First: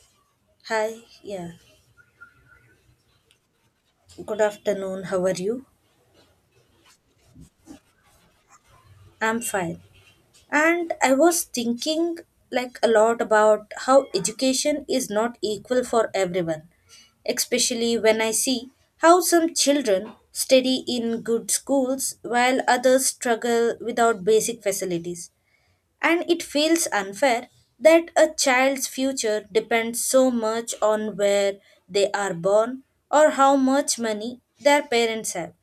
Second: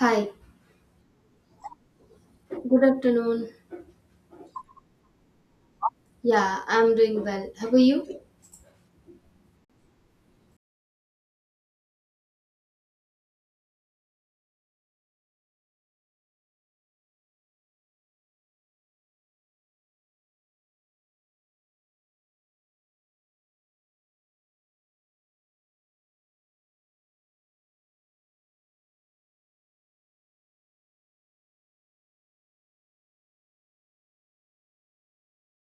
Hi, Hi, yeah. good afternoon. Good afternoon. How are you? Yeah, I'm doing well. How are you? I'm fine. And I was thinking like a lot about how education is not equal for everyone, especially when I see how some children study in good schools while others struggle without basic facilities. And it feels unfair that a child's future depends so much on where they are born or how much money their parents have.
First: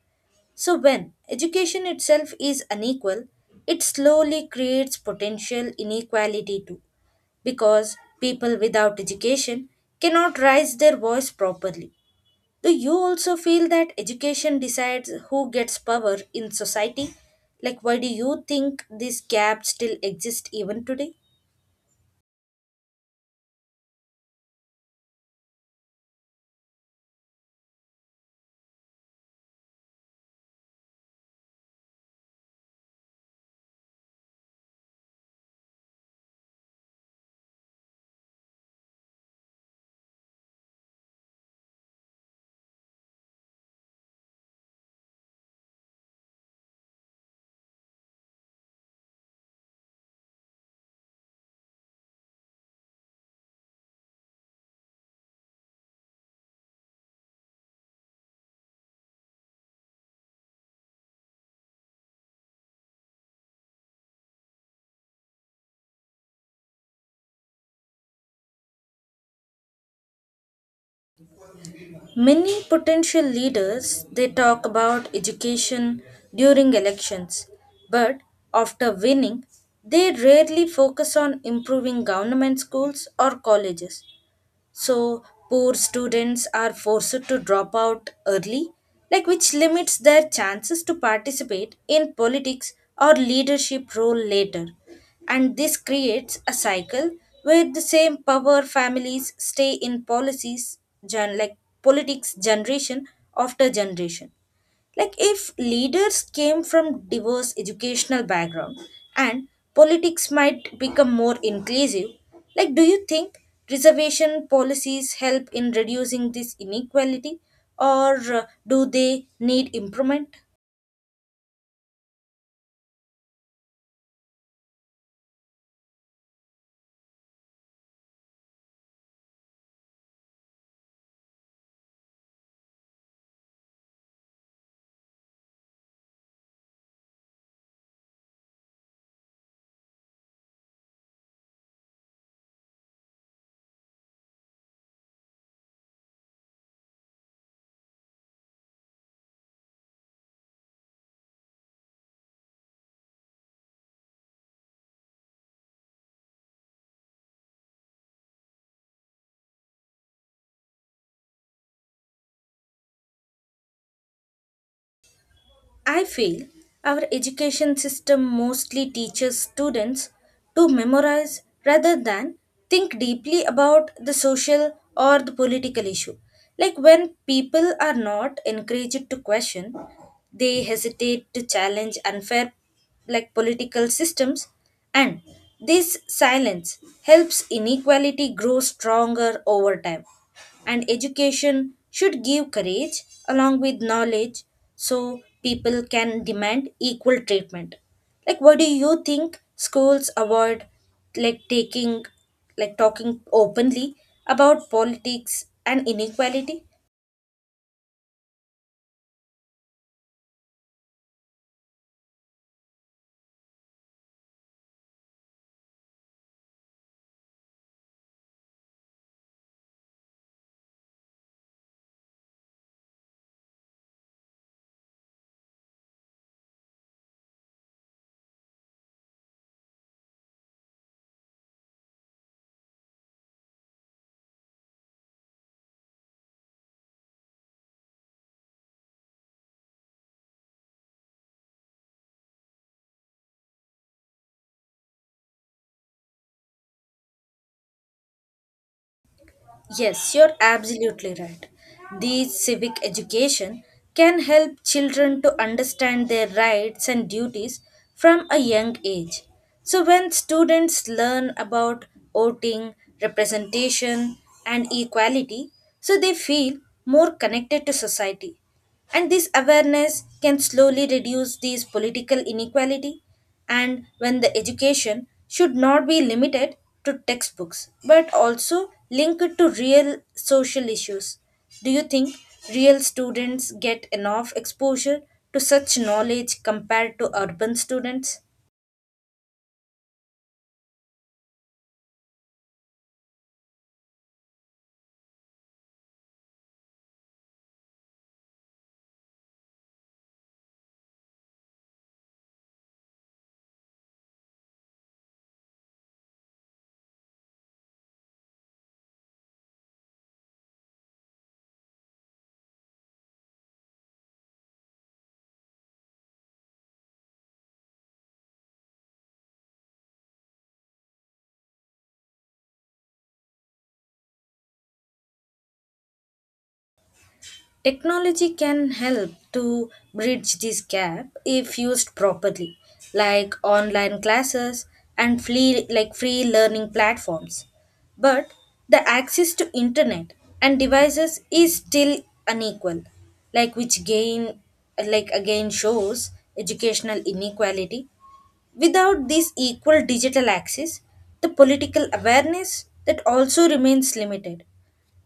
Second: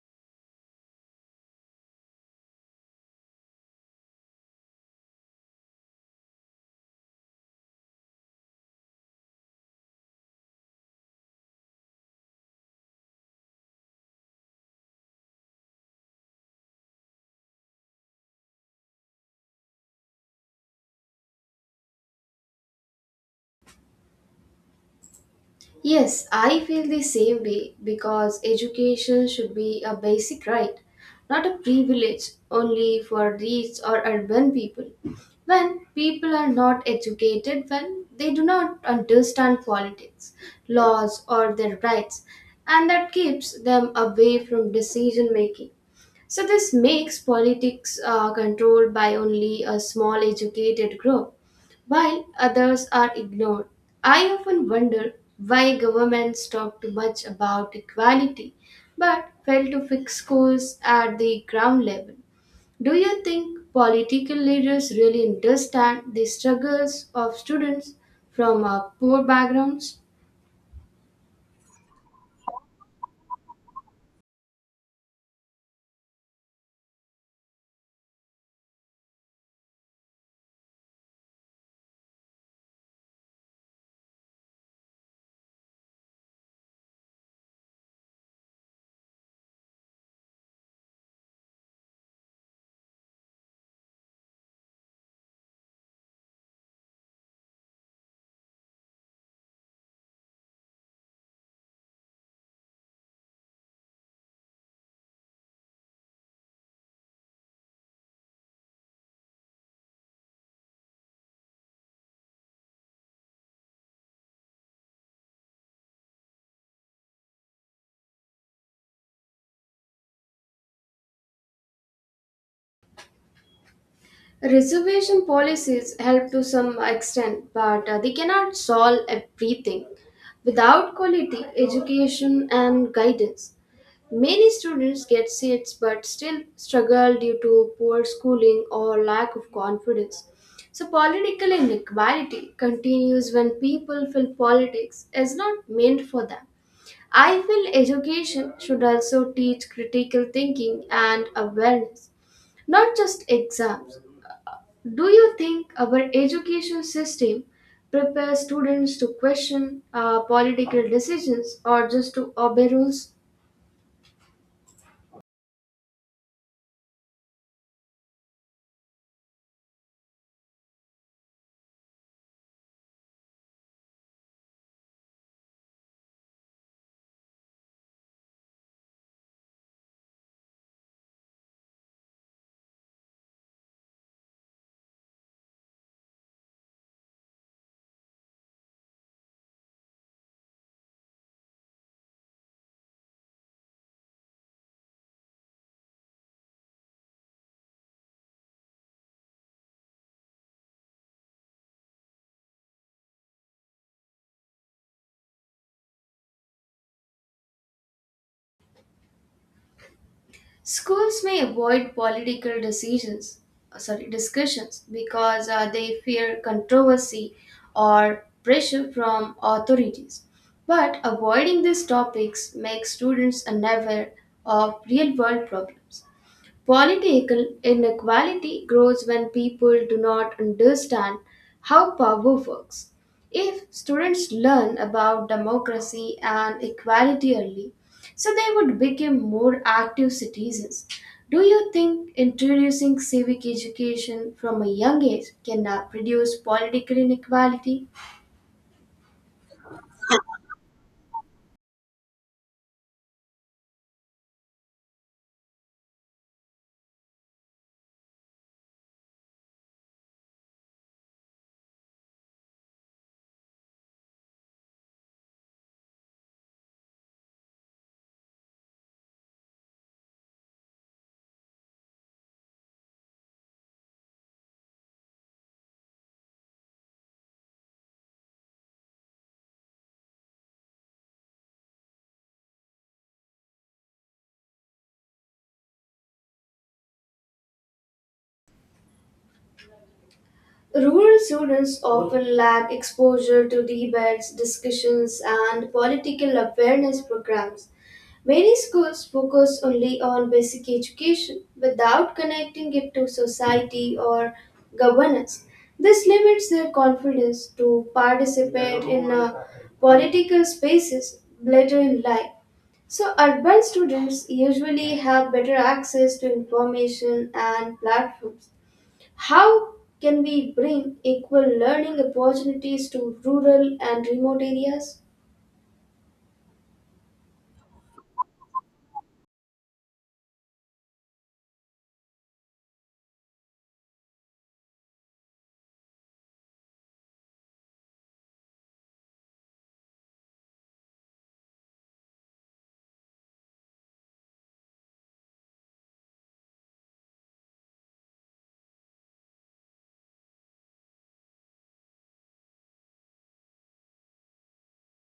So, when education itself is unequal, it slowly creates potential inequality too, because people without education cannot raise their voice properly. Do you also feel that education decides who gets power in society? Like, why do you think this gap still exists even today? Yes, I feel the same way because education should be a basic right, not a privilege only for rich or urban people. When people are not educated, when they do not understand politics, laws, or their rights, and that keeps them away from decision making. So, this makes politics controlled by only a small educated group, while others are ignored. I often wonder why governments talk too much about equality but fail to fix schools at the ground level. Do you think political leaders really understand the struggles of students from poor backgrounds? Many potential leaders they talk about education during elections, but after winning, they rarely focus on improving government schools or colleges. So poor students are forced to drop out early, like which limits their chances to participate in politics or leadership role later. And this creates a cycle where the same power families stay in policies like politics generation after generation. Like if leaders came from diverse educational background and politics might become more inclusive, like do you think reservation policies help in reducing this inequality or do they need improvement? Reservation policies help to some extent, but they cannot solve everything. Without quality education and guidance, many students get seats but still struggle due to poor schooling or lack of confidence. So, political inequality continues when people feel politics is not meant for them. I feel education should also teach critical thinking and awareness, not just exams. Do you think our education system prepares students to question political decisions or just to obey rules? I feel our education system mostly teaches students to memorize rather than think deeply about the social or the political issue. Like when people are not encouraged to question, they hesitate to challenge unfair like political systems, and this silence helps inequality grow stronger over time, and education should give courage along with knowledge so people can demand equal treatment. Like, what do you think schools avoid, like taking like talking openly about politics and inequality? Schools may avoid discussions because they fear controversy or pressure from authorities. But avoiding these topics makes students unaware of real world problems. Political inequality grows when people do not understand how power works. If students learn about democracy and equality early, so they would become more active citizens. Do you think introducing civic education from a young age can reduce political inequality? Yes, you're absolutely right. These civic education can help children to understand their rights and duties from a young age. So, when students learn about voting, representation, and equality, so they feel more connected to society. And this awareness can slowly reduce these political inequality. And when the education should not be limited to textbooks but also linked to real social issues. Do you think real students get enough exposure to such knowledge compared to urban students? Rural students often lack exposure to debates, discussions, and political awareness programs. Many schools focus only on basic education without connecting it to society or governance. This limits their confidence to participate in political spaces later in life. So, urban students usually have better access to information and platforms. How can we bring equal learning opportunities to rural and remote areas? Technology can help to bridge this gap if used properly, like online classes and free learning platforms. But the access to internet and devices is still unequal, like which gain like again shows educational inequality. Without this equal digital access, the political awareness that also remains limited,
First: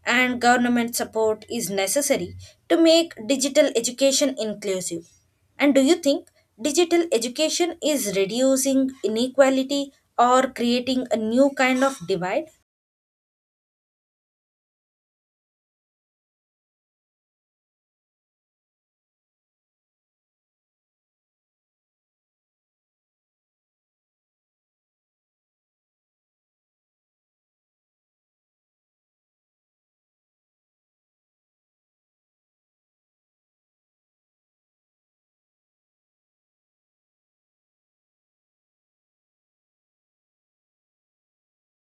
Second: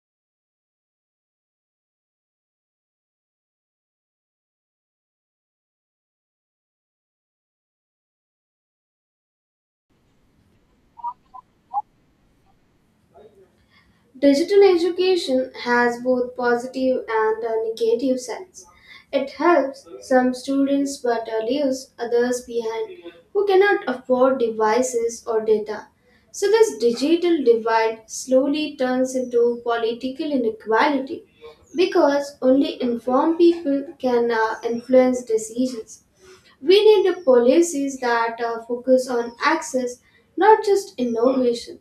and government support is necessary to make digital education inclusive. And do you think digital education is reducing inequality or creating a new kind of divide? Digital education has both positive and negative sides. It helps some students but leaves others behind who cannot afford devices or data. So, this digital divide slowly turns into political inequality because only informed people can influence decisions. We need the policies that focus on access, not just innovation.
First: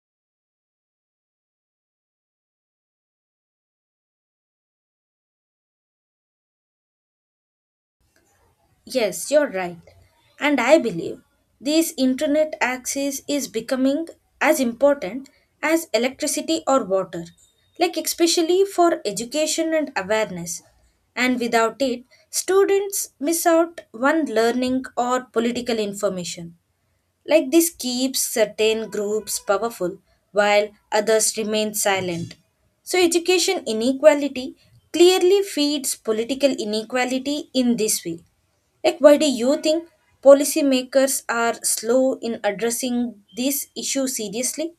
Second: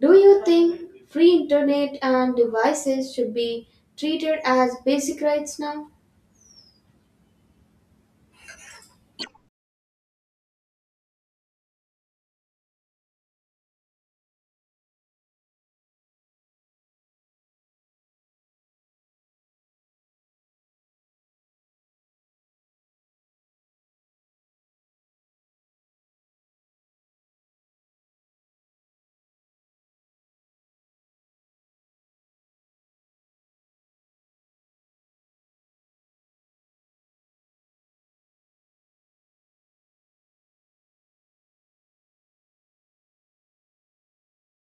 Do you think free internet and devices should be treated as basic rights now? Yes, you're right. And I believe this internet access is becoming as important as electricity or water, like especially for education and awareness. And without it, students miss out on learning or political information. Like this keeps certain groups powerful while others remain silent. So, education inequality clearly feeds political inequality in this way. Like, why do you think policymakers are slow in addressing this issue seriously?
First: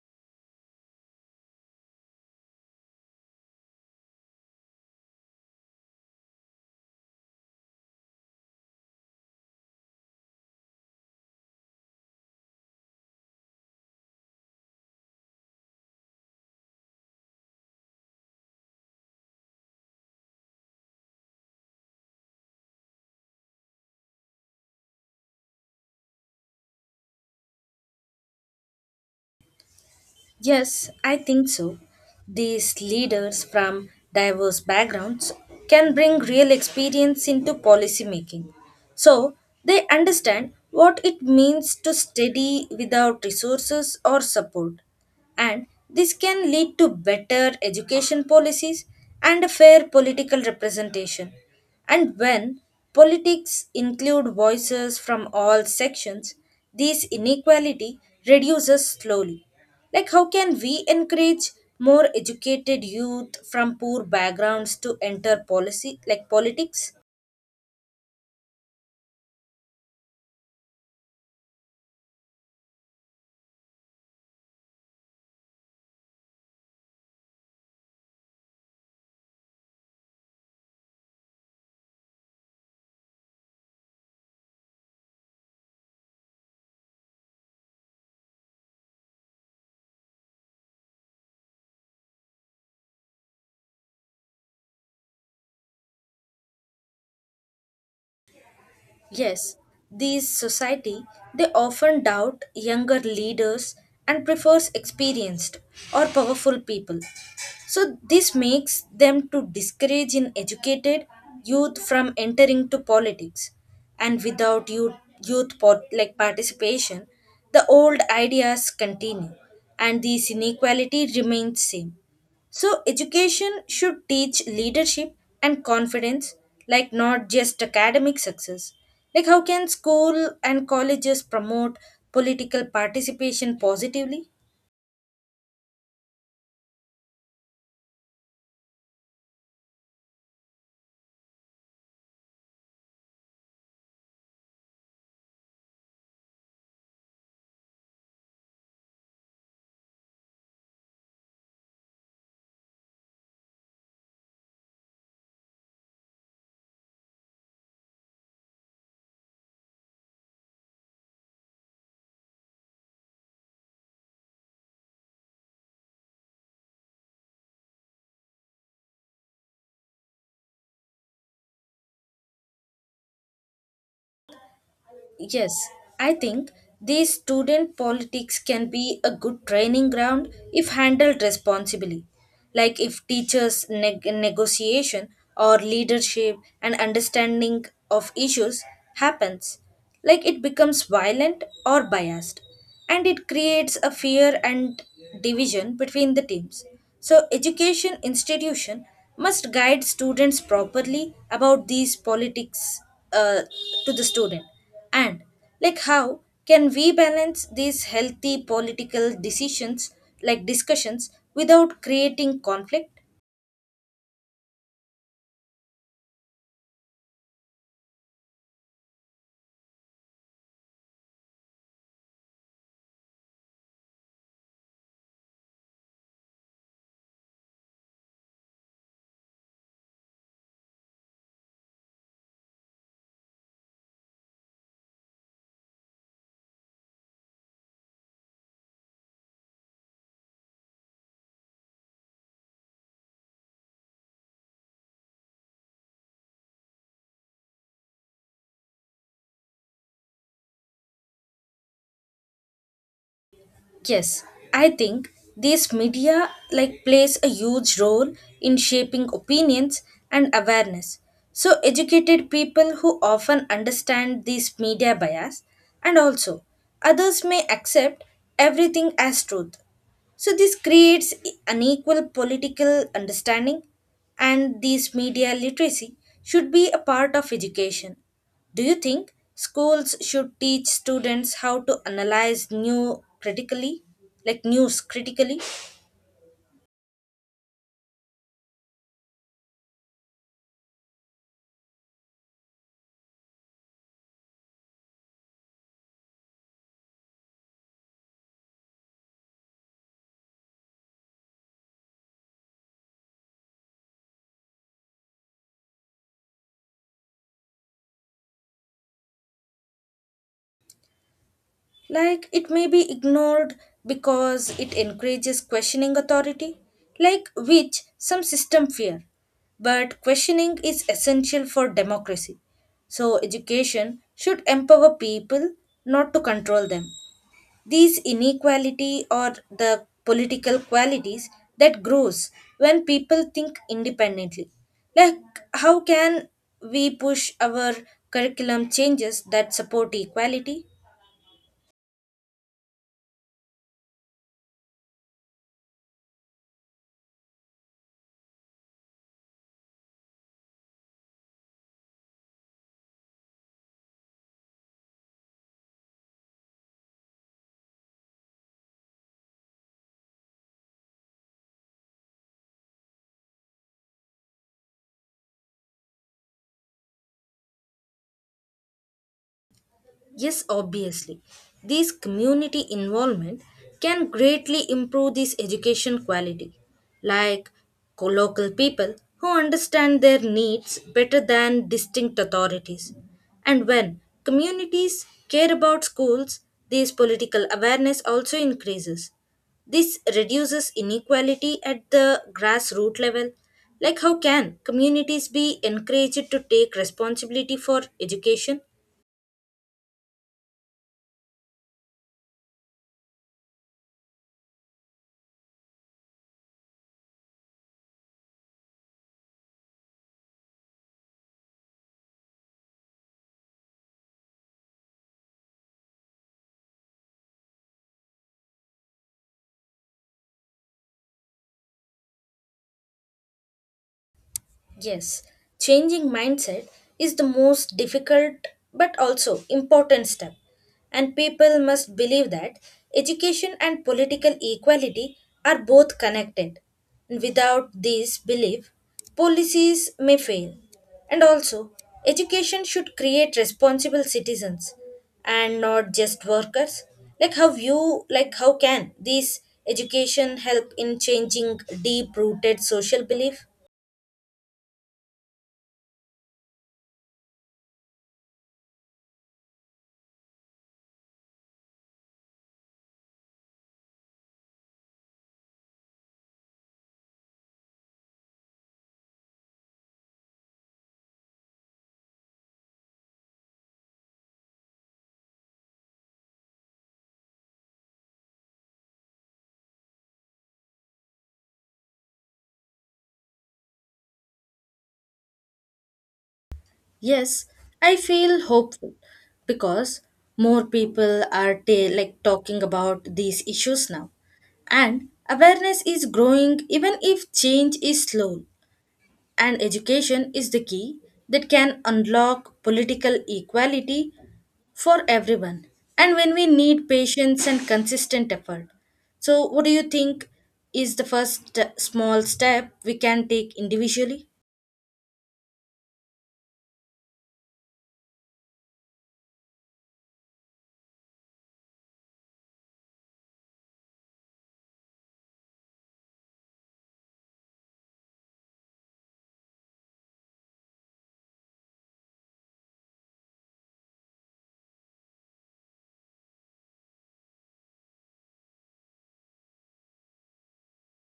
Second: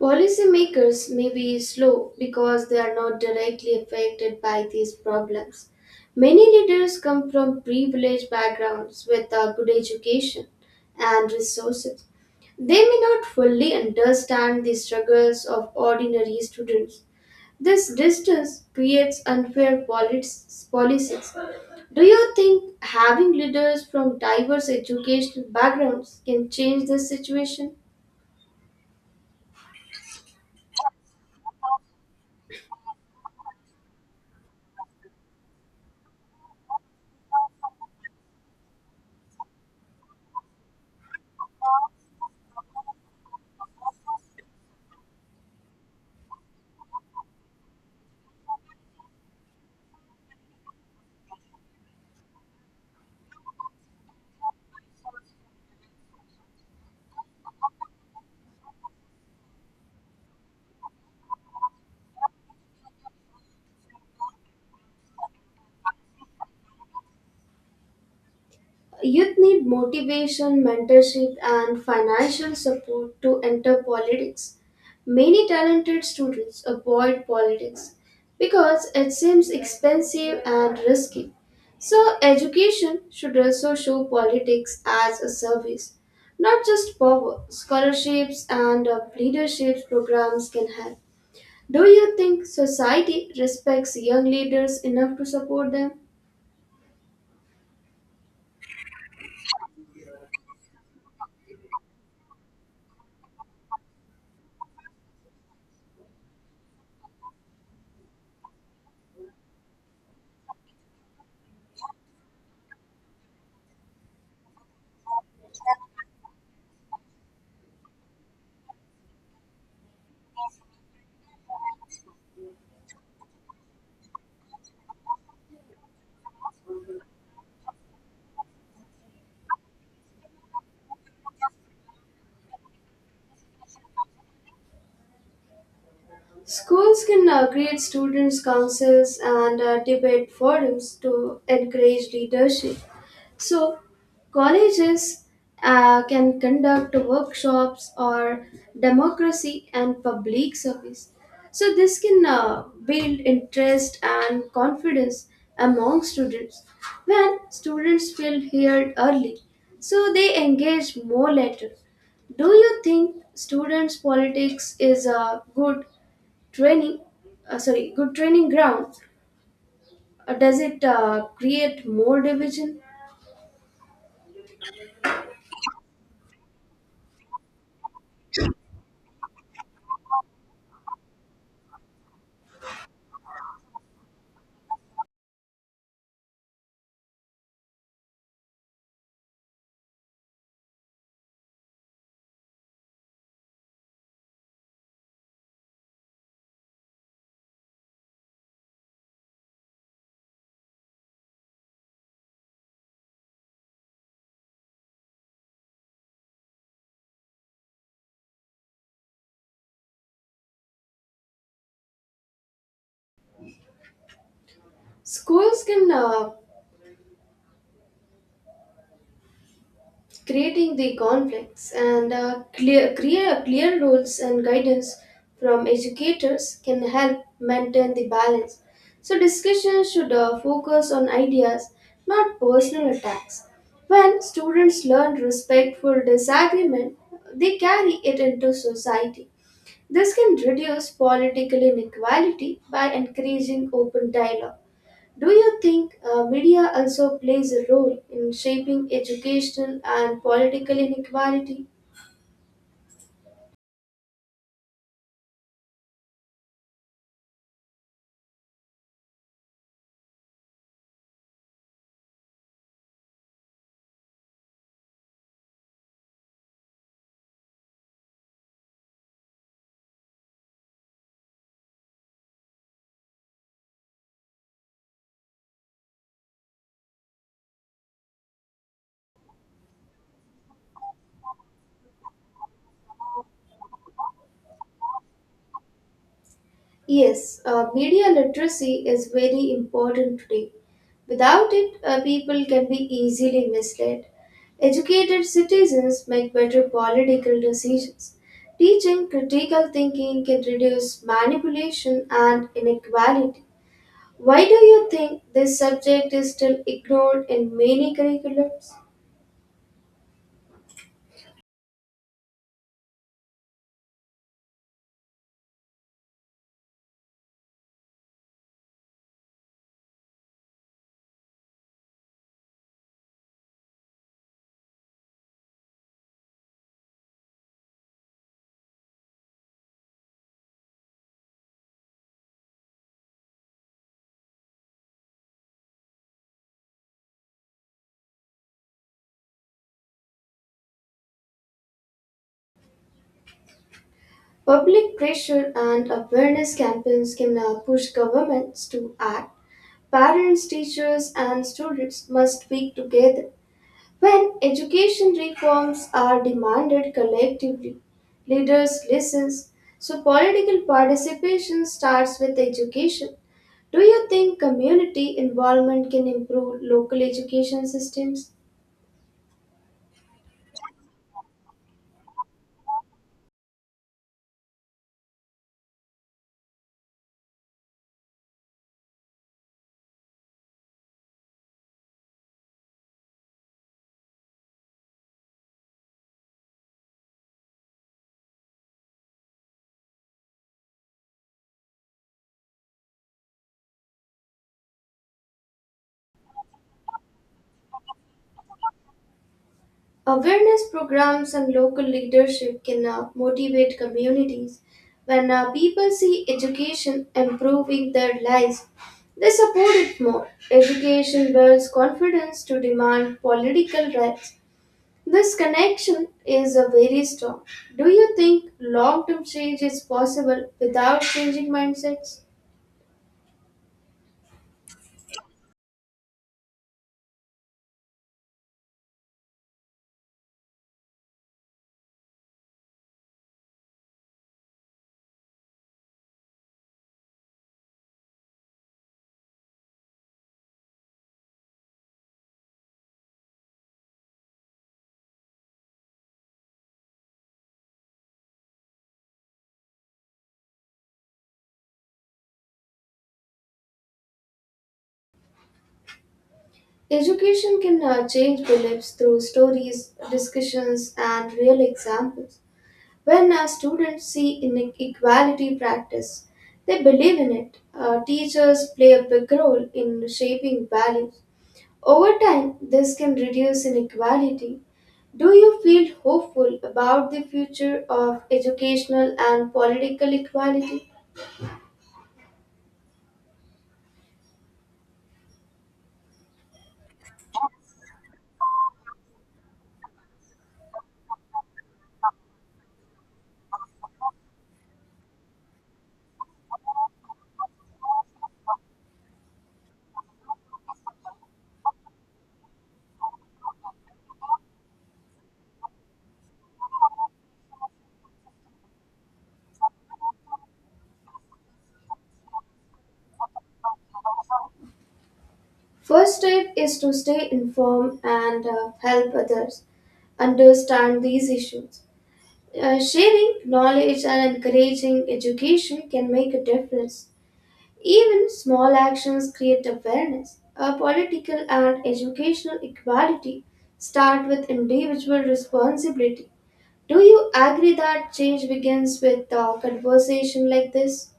Policymakers may be slow because they are not directly affected by these problems. Many leaders come from privileged backgrounds with a good education and resources. They may not fully understand the struggles of ordinary students. This distance creates unfair policies. Do you think having leaders from diverse educational backgrounds can change this situation? Yes, I think so. These leaders from diverse backgrounds can bring real experience into policy making. So, they understand what it means to study without resources or support, and this can lead to better education policies and a fair political representation. And when politics include voices from all sections, this inequality reduces slowly. Like, how can we encourage more educated youth from poor backgrounds to enter policy, like politics? Youth need motivation, mentorship, and financial support to enter politics. Many talented students avoid politics because it seems expensive and risky. So, education should also show politics as a service, not just power. Scholarships and leadership programs can help. Do you think society respects young leaders enough to support them? Yes, these society they often doubt younger leaders and prefers experienced or powerful people. So this makes them to discourage in educated youth from entering to politics, and without youth, youth pot, like participation, the old ideas continue and this inequality remains same. So, education should teach leadership and confidence, like not just academic success. Like, how can school and colleges promote political participation positively? Schools can create students' councils and debate forums to encourage leadership. So, colleges can conduct workshops or democracy and public service. So, this can build interest and confidence among students. When students feel heard early, so they engage more later. Do you think students' politics is Training, good training ground. Does it create more division? Yes, I think these student politics can be a good training ground if handled responsibly. Like if teachers' negotiation or leadership and understanding of issues happens, like it becomes violent or biased, and it creates a fear and division between the teams. So education institution must guide students properly about these politics uh, to the student. And like how can we balance these healthy political decisions, like discussions, without creating conflict? Schools can creating the conflicts and clear, clear rules and guidance from educators can help maintain the balance. So discussions should focus on ideas, not personal attacks. When students learn respectful disagreement, they carry it into society. This can reduce political inequality by encouraging open dialogue. Do you think media also plays a role in shaping educational and political inequality? Yes, I think these media like plays a huge role in shaping opinions and awareness. So educated people who often understand these media bias, and also others may accept everything as truth. So this creates unequal political understanding, and this media literacy should be a part of education. Do you think schools should teach students how to analyze new critically, like news critically? Yes, media literacy is very important today. Without it, people can be easily misled. Educated citizens make better political decisions. Teaching critical thinking can reduce manipulation and inequality. Why do you think this subject is still ignored in many curriculums? Like it may be ignored because it encourages questioning authority, like which some system fear. But questioning is essential for democracy. So education should empower people, not to control them. These inequality are the political qualities that grows when people think independently. Like how can we push our curriculum changes that support equality? Public pressure and awareness campaigns can now push governments to act. Parents, teachers, and students must speak together. When education reforms are demanded collectively, leaders listen. So political participation starts with education. Do you think community involvement can improve local education systems? Yes, obviously. This community involvement can greatly improve this education quality, like local people who understand their needs better than distinct authorities. And when communities care about schools, this political awareness also increases. This reduces inequality at the grassroots level. Like, how can communities be encouraged to take responsibility for education? Awareness programs and local leadership can motivate communities. When people see education improving their lives, they support it more. Education builds confidence to demand political rights. This connection is a very strong. Do you think long term change is possible without changing mindsets? Yes, changing mindset is the most difficult but also important step. And people must believe that education and political equality are both connected. And without this belief, policies may fail. And also, education should create responsible citizens and not just workers. Like how you like how can this education help in changing deep rooted social belief? Education can change beliefs through stories, discussions, and real examples. When our students see inequality practice, they believe in it. Teachers play a big role in shaping values. Over time, this can reduce inequality. Do you feel hopeful about the future of educational and political equality? Yes, I feel hopeful because more people are talking about these issues now. And awareness is growing even if change is slow. And education is the key that can unlock political equality for everyone. And when we need patience and consistent effort. So, what do you think is the first small step we can take individually? First step is to stay informed and help others understand these issues. Sharing knowledge and encouraging education can make a difference. Even small actions create awareness. A political and educational equality start with individual responsibility. Do you agree that change begins with a conversation like this?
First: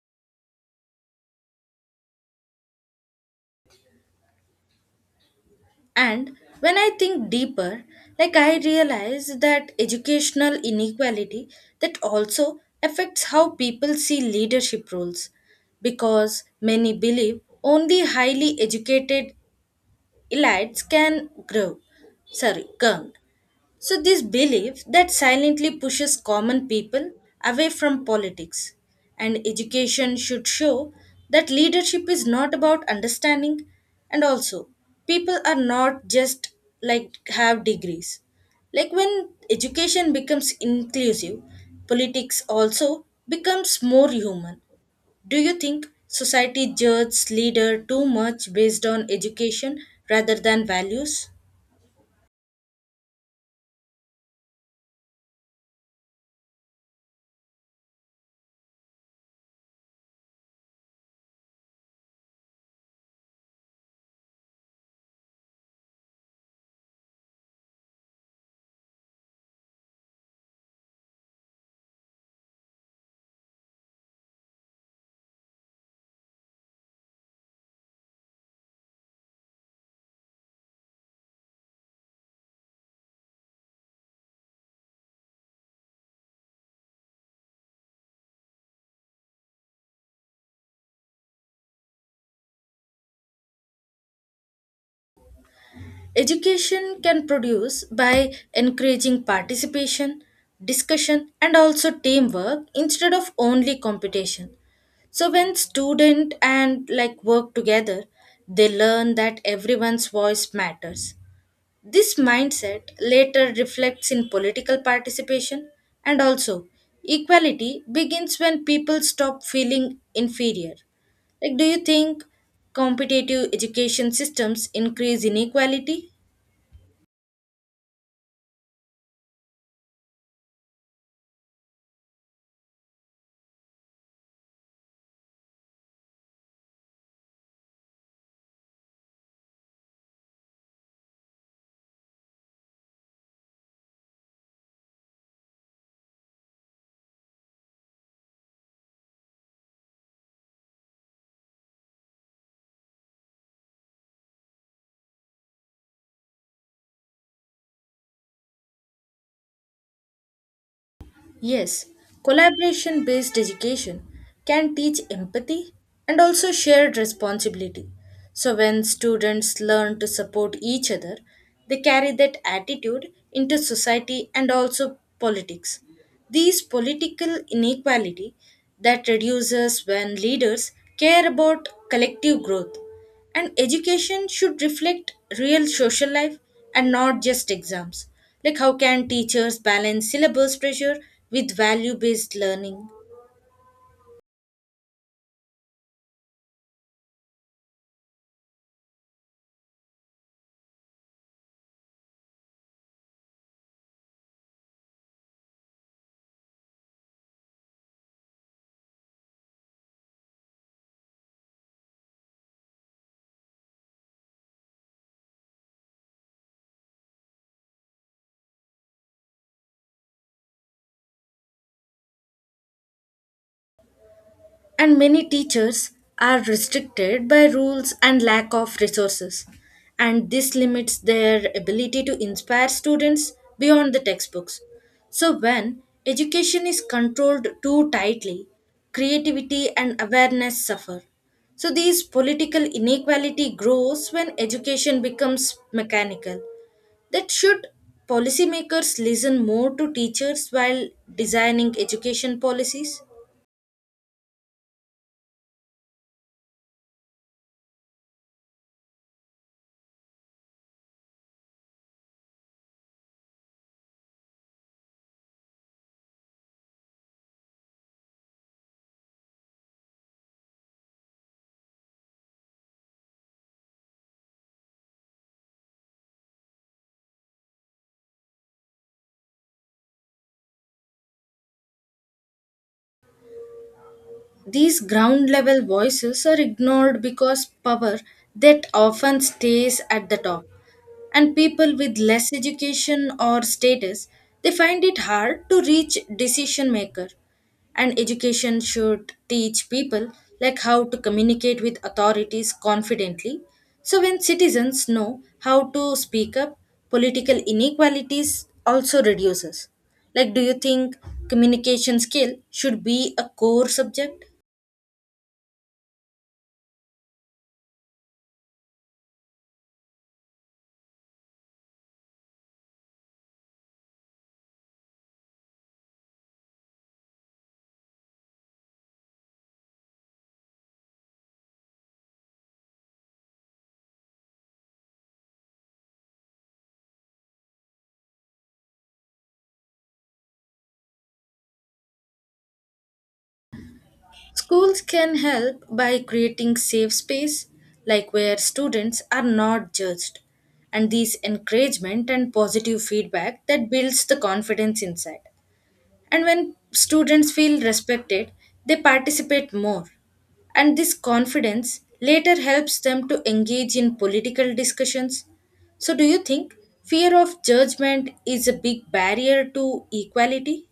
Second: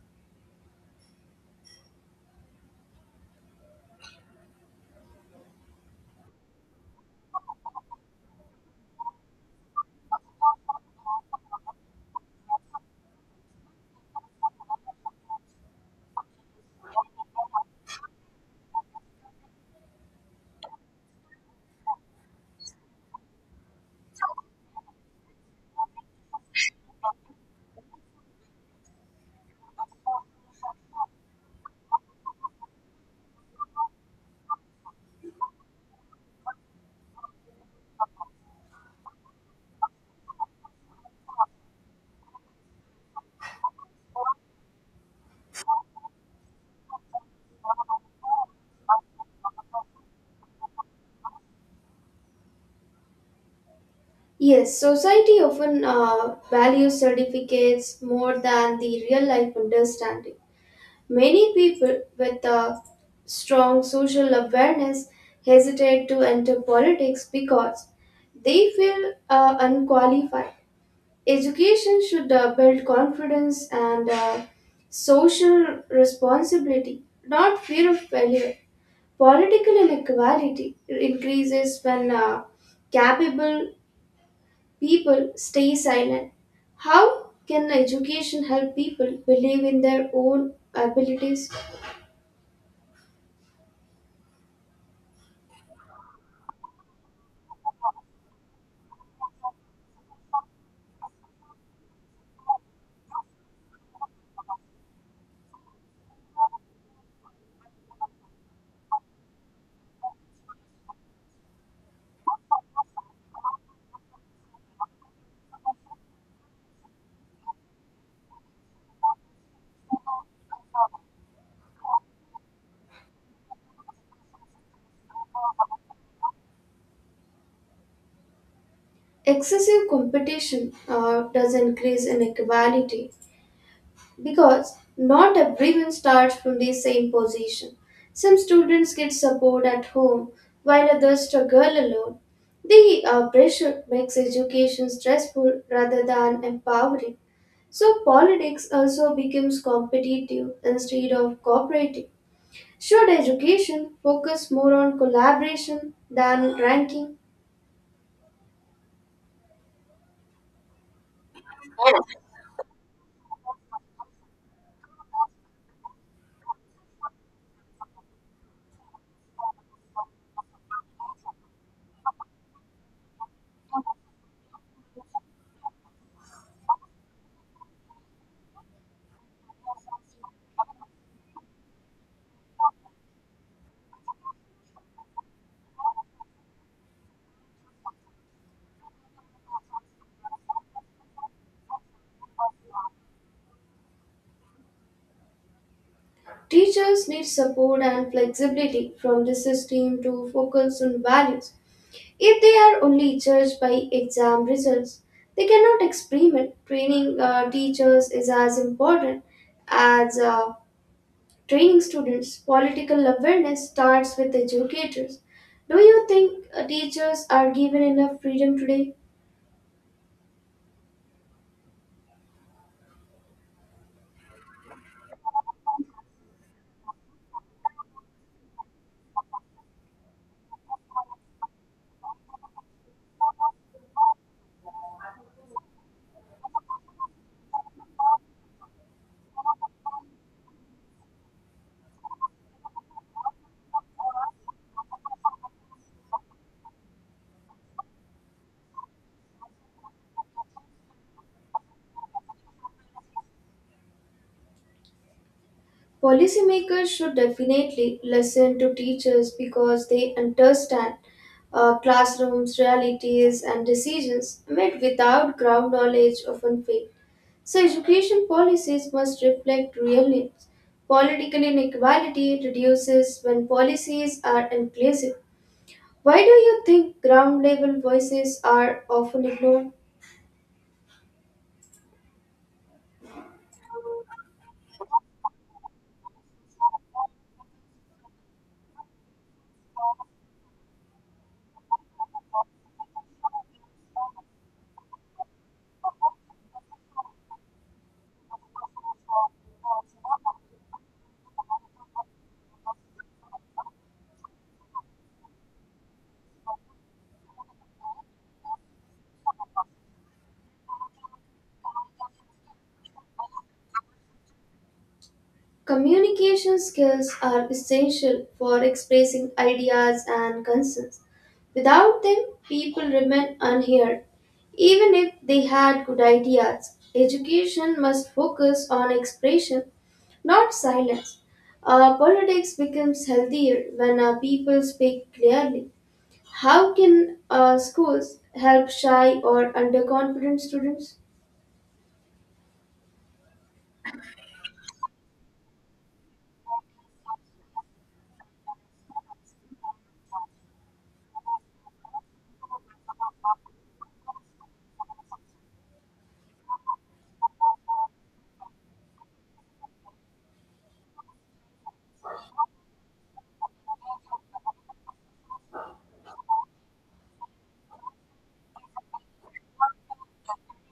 And when I think deeper, like I realize that educational inequality that also affects how people see leadership roles, because many believe only highly educated elites can grow, sorry, come. So, this belief that silently pushes common people away from politics. And education should show that leadership is not about understanding, and also, people are not just like have degrees. Like when education becomes inclusive, politics also becomes more human. Do you think society judges leader too much based on education rather than values? Yes, society often values certificates more than the real life understanding. Many people with a strong social awareness hesitate to enter politics because they feel unqualified. Education should build confidence and social responsibility, not fear of failure. Political inequality increases when capable people stay silent. How can education help people believe in their own abilities? Education can produce by encouraging participation, discussion, and also teamwork instead of only competition. So when student and like work together, they learn that everyone's voice matters. This mindset later reflects in political participation, and also equality begins when people stop feeling inferior. Like do you think competitive education systems increase inequality? Excessive competition does increase inequality, because not everyone starts from the same position. Some students get support at home while others struggle alone. The pressure makes education stressful rather than empowering. So, politics also becomes competitive instead of cooperative. Should education focus more on collaboration than ranking? Yes, collaboration based education can teach empathy and also shared responsibility. So, when students learn to support each other, they carry that attitude into society and also politics. These political inequality that reduces when leaders care about collective growth. And education should reflect real social life and not just exams. Like, how can teachers balance syllabus pressure with value based learning? Teachers need support and flexibility from the system to focus on values. If they are only judged by exam results, they cannot experiment. Training teachers is as important as training students. Political awareness starts with educators. Do you think teachers are given enough freedom today? And many teachers are restricted by rules and lack of resources. And this limits their ability to inspire students beyond the textbooks. So, when education is controlled too tightly, creativity and awareness suffer. So, these political inequality grows when education becomes mechanical. That should policymakers listen more to teachers while designing education policies? Policymakers should definitely listen to teachers because they understand classrooms, realities, and decisions made without ground knowledge often fail. So, education policies must reflect real needs. Political inequality reduces when policies are inclusive. Why do you think ground level voices are often ignored? These ground level voices are ignored because power that often stays at the top. And people with less education or status, they find it hard to reach decision maker. And education should teach people like how to communicate with authorities confidently. So when citizens know how to speak up, political inequalities also reduces. Like do you think communication skill should be a core subject? Communication skills are essential for expressing ideas and concerns. Without them, people remain unheard, even if they had good ideas. Education must focus on expression, not silence. Politics becomes healthier when people speak clearly. How can schools help shy or underconfident students? Schools can help by creating safe space like where students are not judged, and these encouragement and positive feedback that builds the confidence inside. And when students feel respected, they participate more. And this confidence later helps them to engage in political discussions. So do you think fear of judgment is a big barrier to equality?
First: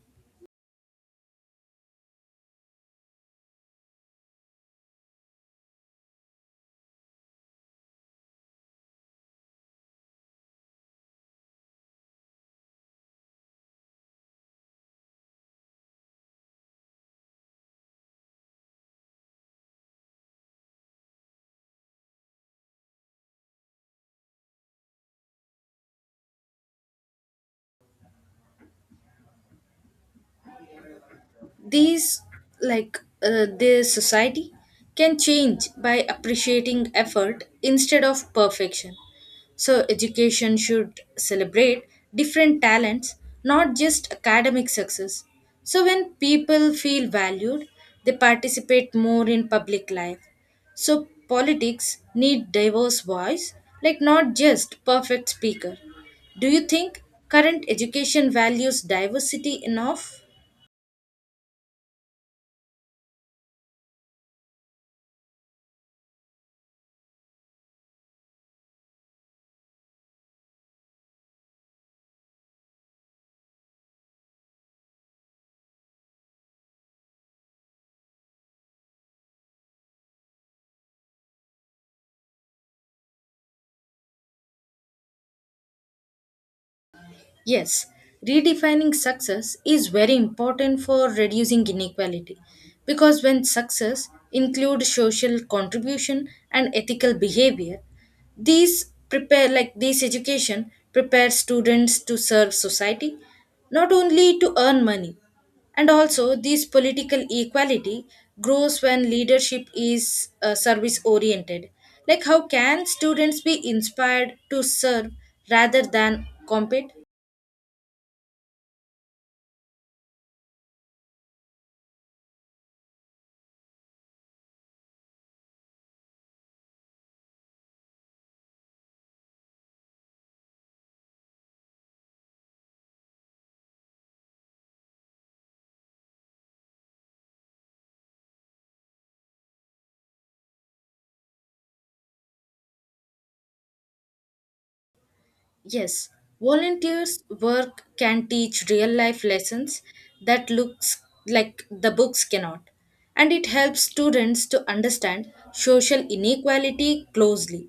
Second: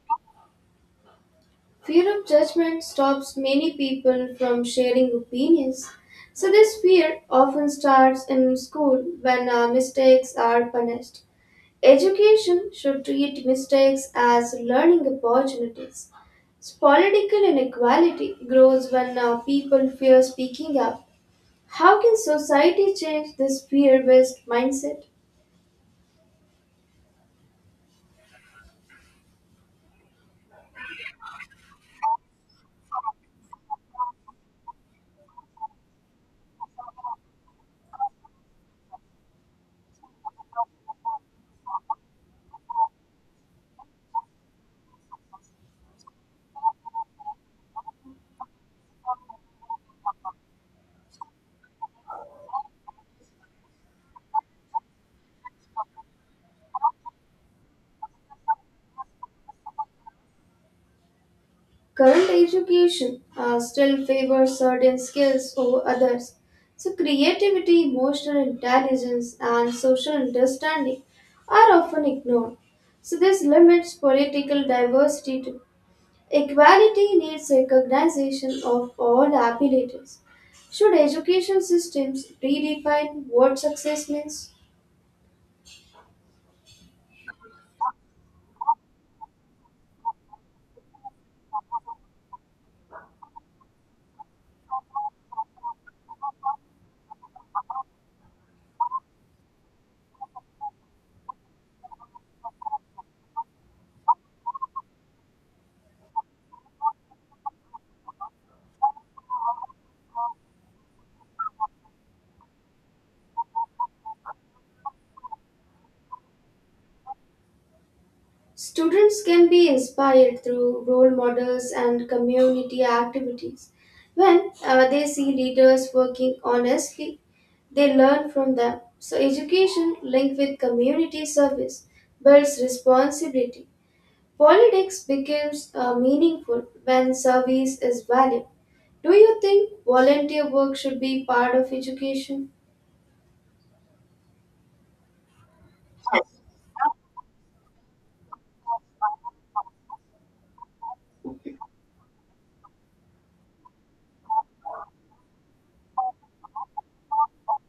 Fear of judgment stops many people from sharing opinions. So, this fear often starts in school when mistakes are punished. Education should treat mistakes as learning opportunities. Political inequality grows when people fear speaking up. How can society change this fear based mindset? These like their society can change by appreciating effort instead of perfection. So education should celebrate different talents, not just academic success. So when people feel valued, they participate more in public life. So politics need diverse voice, like not just perfect speaker. Do you think current education values diversity enough? Current education still favors certain skills over others. So, creativity, emotional intelligence, and social understanding are often ignored. So, this limits political diversity to equality needs recognition of all abilities. Should education systems redefine what success means? Yes, redefining success is very important for reducing inequality, because when success includes social contribution and ethical behavior, these prepare like this education prepares students to serve society, not only to earn money, and also this political equality grows when leadership is service oriented. Like how can students be inspired to serve rather than compete? Students can be inspired through role models and community activities. When they see leaders working honestly, they learn from them. So, education linked with community service builds responsibility. Politics becomes meaningful when service is valued. Do you think volunteer work should be part of education? Yes, volunteers' work can teach real life lessons that looks like the books cannot. And it helps students to understand social inequality closely.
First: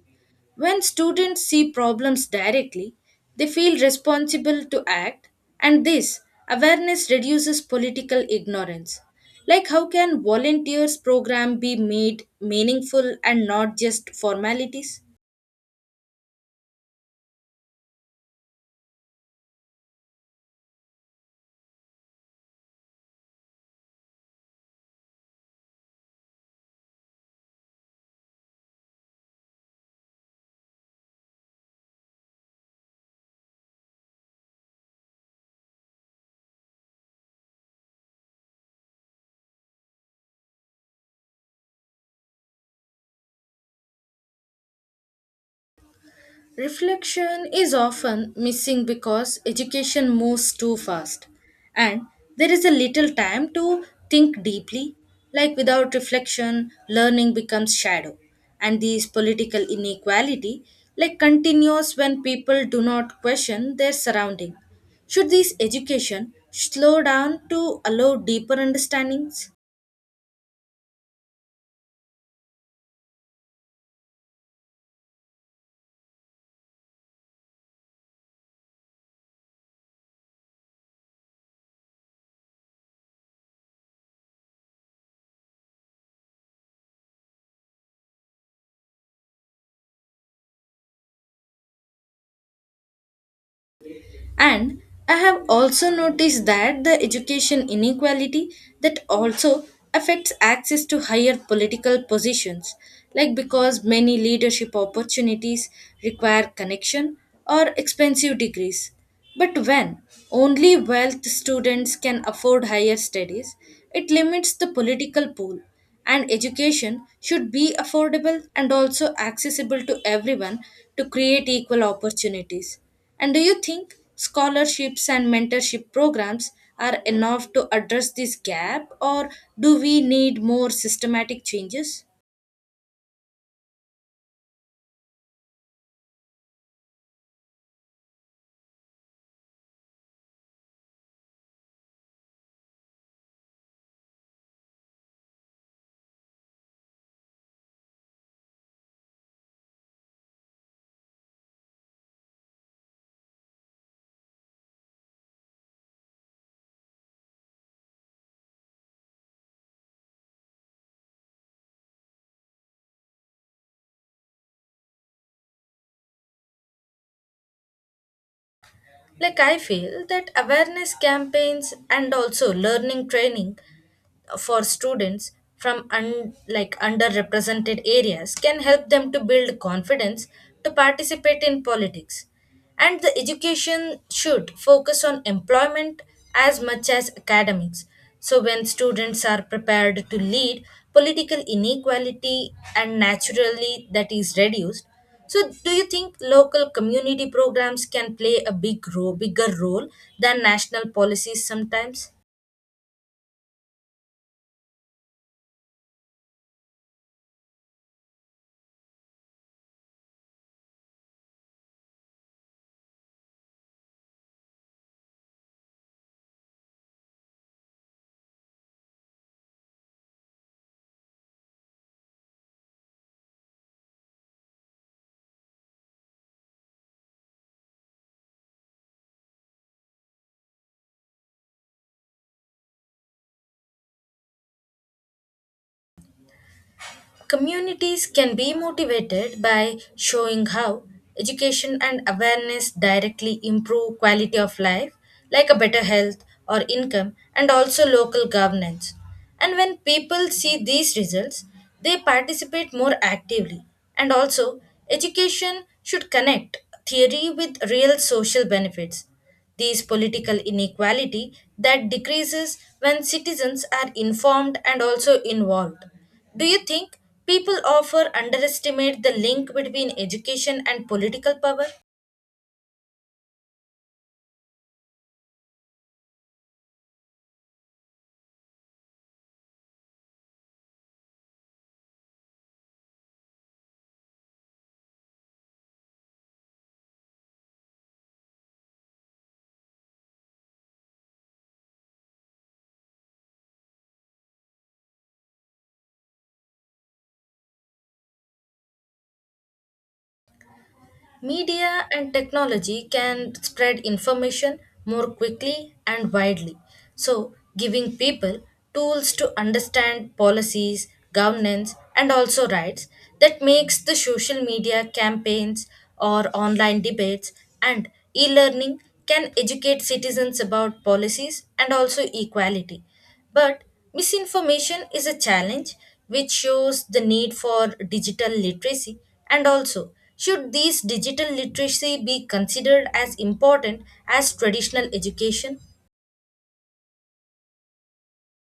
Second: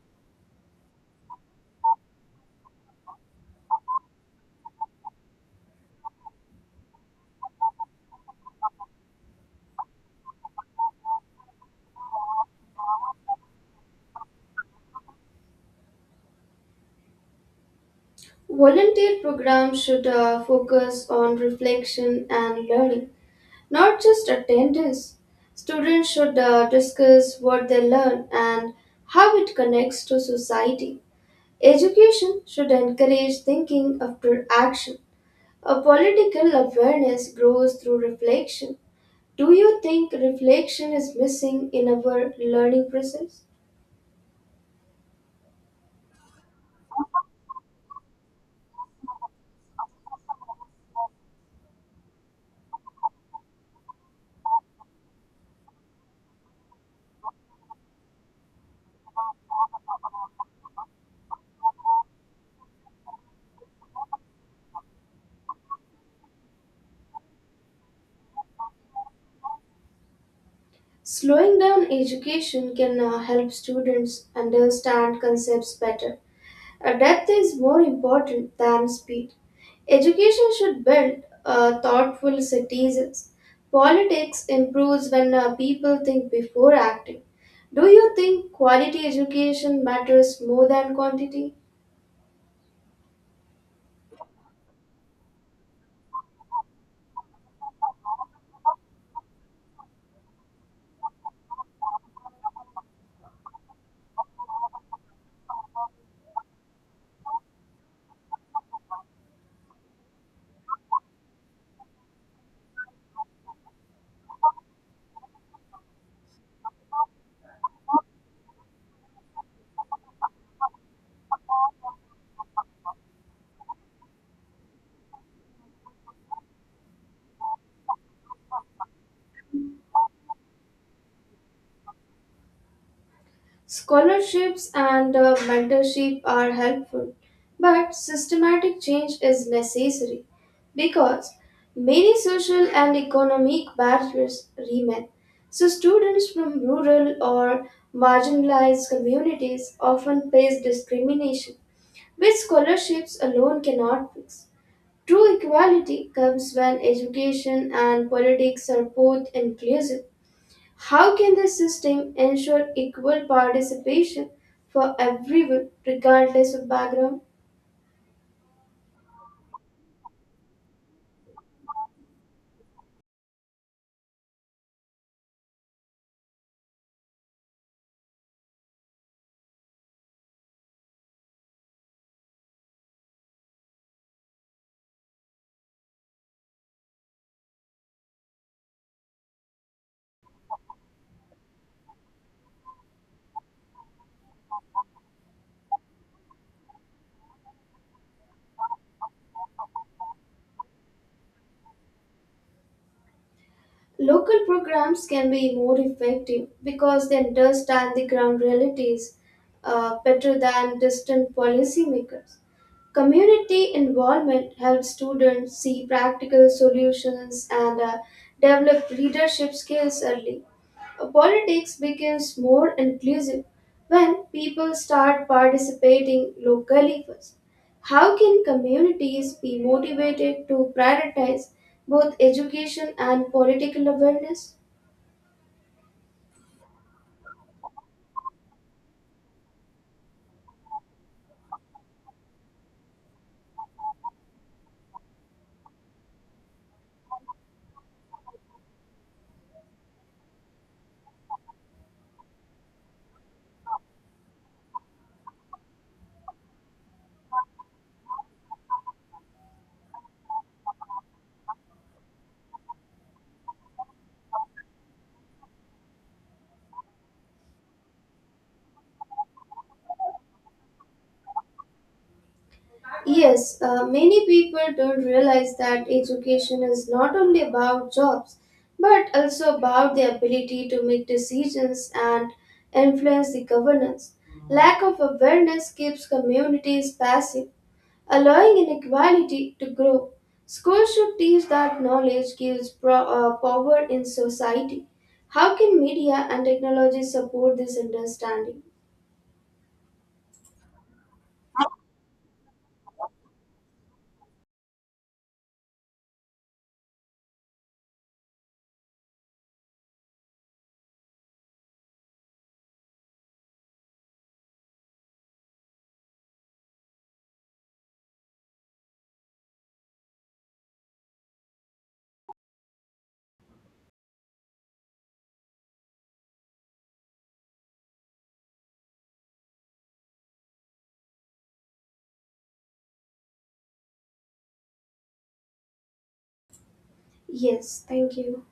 When students see problems directly, they feel responsible to act, and this awareness reduces political ignorance. Like, how can volunteers' program be made meaningful and not just formalities? Volunteer programs should focus on reflection and learning, not just attendance. Students should discuss what they learn and how it connects to society. Education should encourage thinking after action. A political awareness grows through reflection. Do you think reflection is missing in our learning process? Reflection is often missing because education moves too fast, and there is a little time to think deeply. Like without reflection, learning becomes shadow, and these political inequality like continues when people do not question their surrounding. Should this education slow down to allow deeper understandings? Slowing down education can help students understand concepts better. Depth is more important than speed. Education should build thoughtful citizens. Politics improves when people think before acting. Do you think quality education matters more than quantity? And I have also noticed that the education inequality that also affects access to higher political positions, like because many leadership opportunities require connection or expensive degrees. But when only wealth students can afford higher studies, it limits the political pool. And education should be affordable and also accessible to everyone to create equal opportunities. And do you think scholarships and mentorship programs are enough to address this gap, or do we need more systematic changes? Scholarships and mentorship are helpful, but systematic change is necessary because many social and economic barriers remain. So, students from rural or marginalized communities often face discrimination, which scholarships alone cannot fix. True equality comes when education and politics are both inclusive. How can the system ensure equal participation for everyone, regardless of background? Like, I feel that awareness campaigns and also learning training for students from underrepresented areas can help them to build confidence to participate in politics, and the education should focus on employment as much as academics. So when students are prepared to lead, political inequality and naturally that is reduced. So, do you think local community programs can play a bigger role than national policies sometimes? Local programs can be more effective because they understand the ground realities better than distant policymakers. Community involvement helps students see practical solutions and develop leadership skills early. Politics becomes more inclusive when people start participating locally first. How can communities be motivated to prioritize both education and political awareness? Communities can be motivated by showing how education and awareness directly improve quality of life, like a better health or income, and also local governance. And when people see these results, they participate more actively. And also, education should connect theory with real social benefits. These political inequality that decreases when citizens are informed and also involved. Do you think people often underestimate the link between education and political power? Yes, many people don't realize that education is not only about jobs but also about the ability to make decisions and influence the governance. Lack of awareness keeps communities passive allowing inequality to grow. Schools should teach that knowledge gives power in society. How can media and technology support this understanding? Media and technology can spread information more quickly and widely. So, giving people tools to understand policies, governance, and also rights that makes the social media campaigns or online debates and e learning can educate citizens about policies and also equality. But misinformation is a challenge which shows the need for digital literacy, and also should these digital literacy be considered as important as traditional education? Yes, thank you.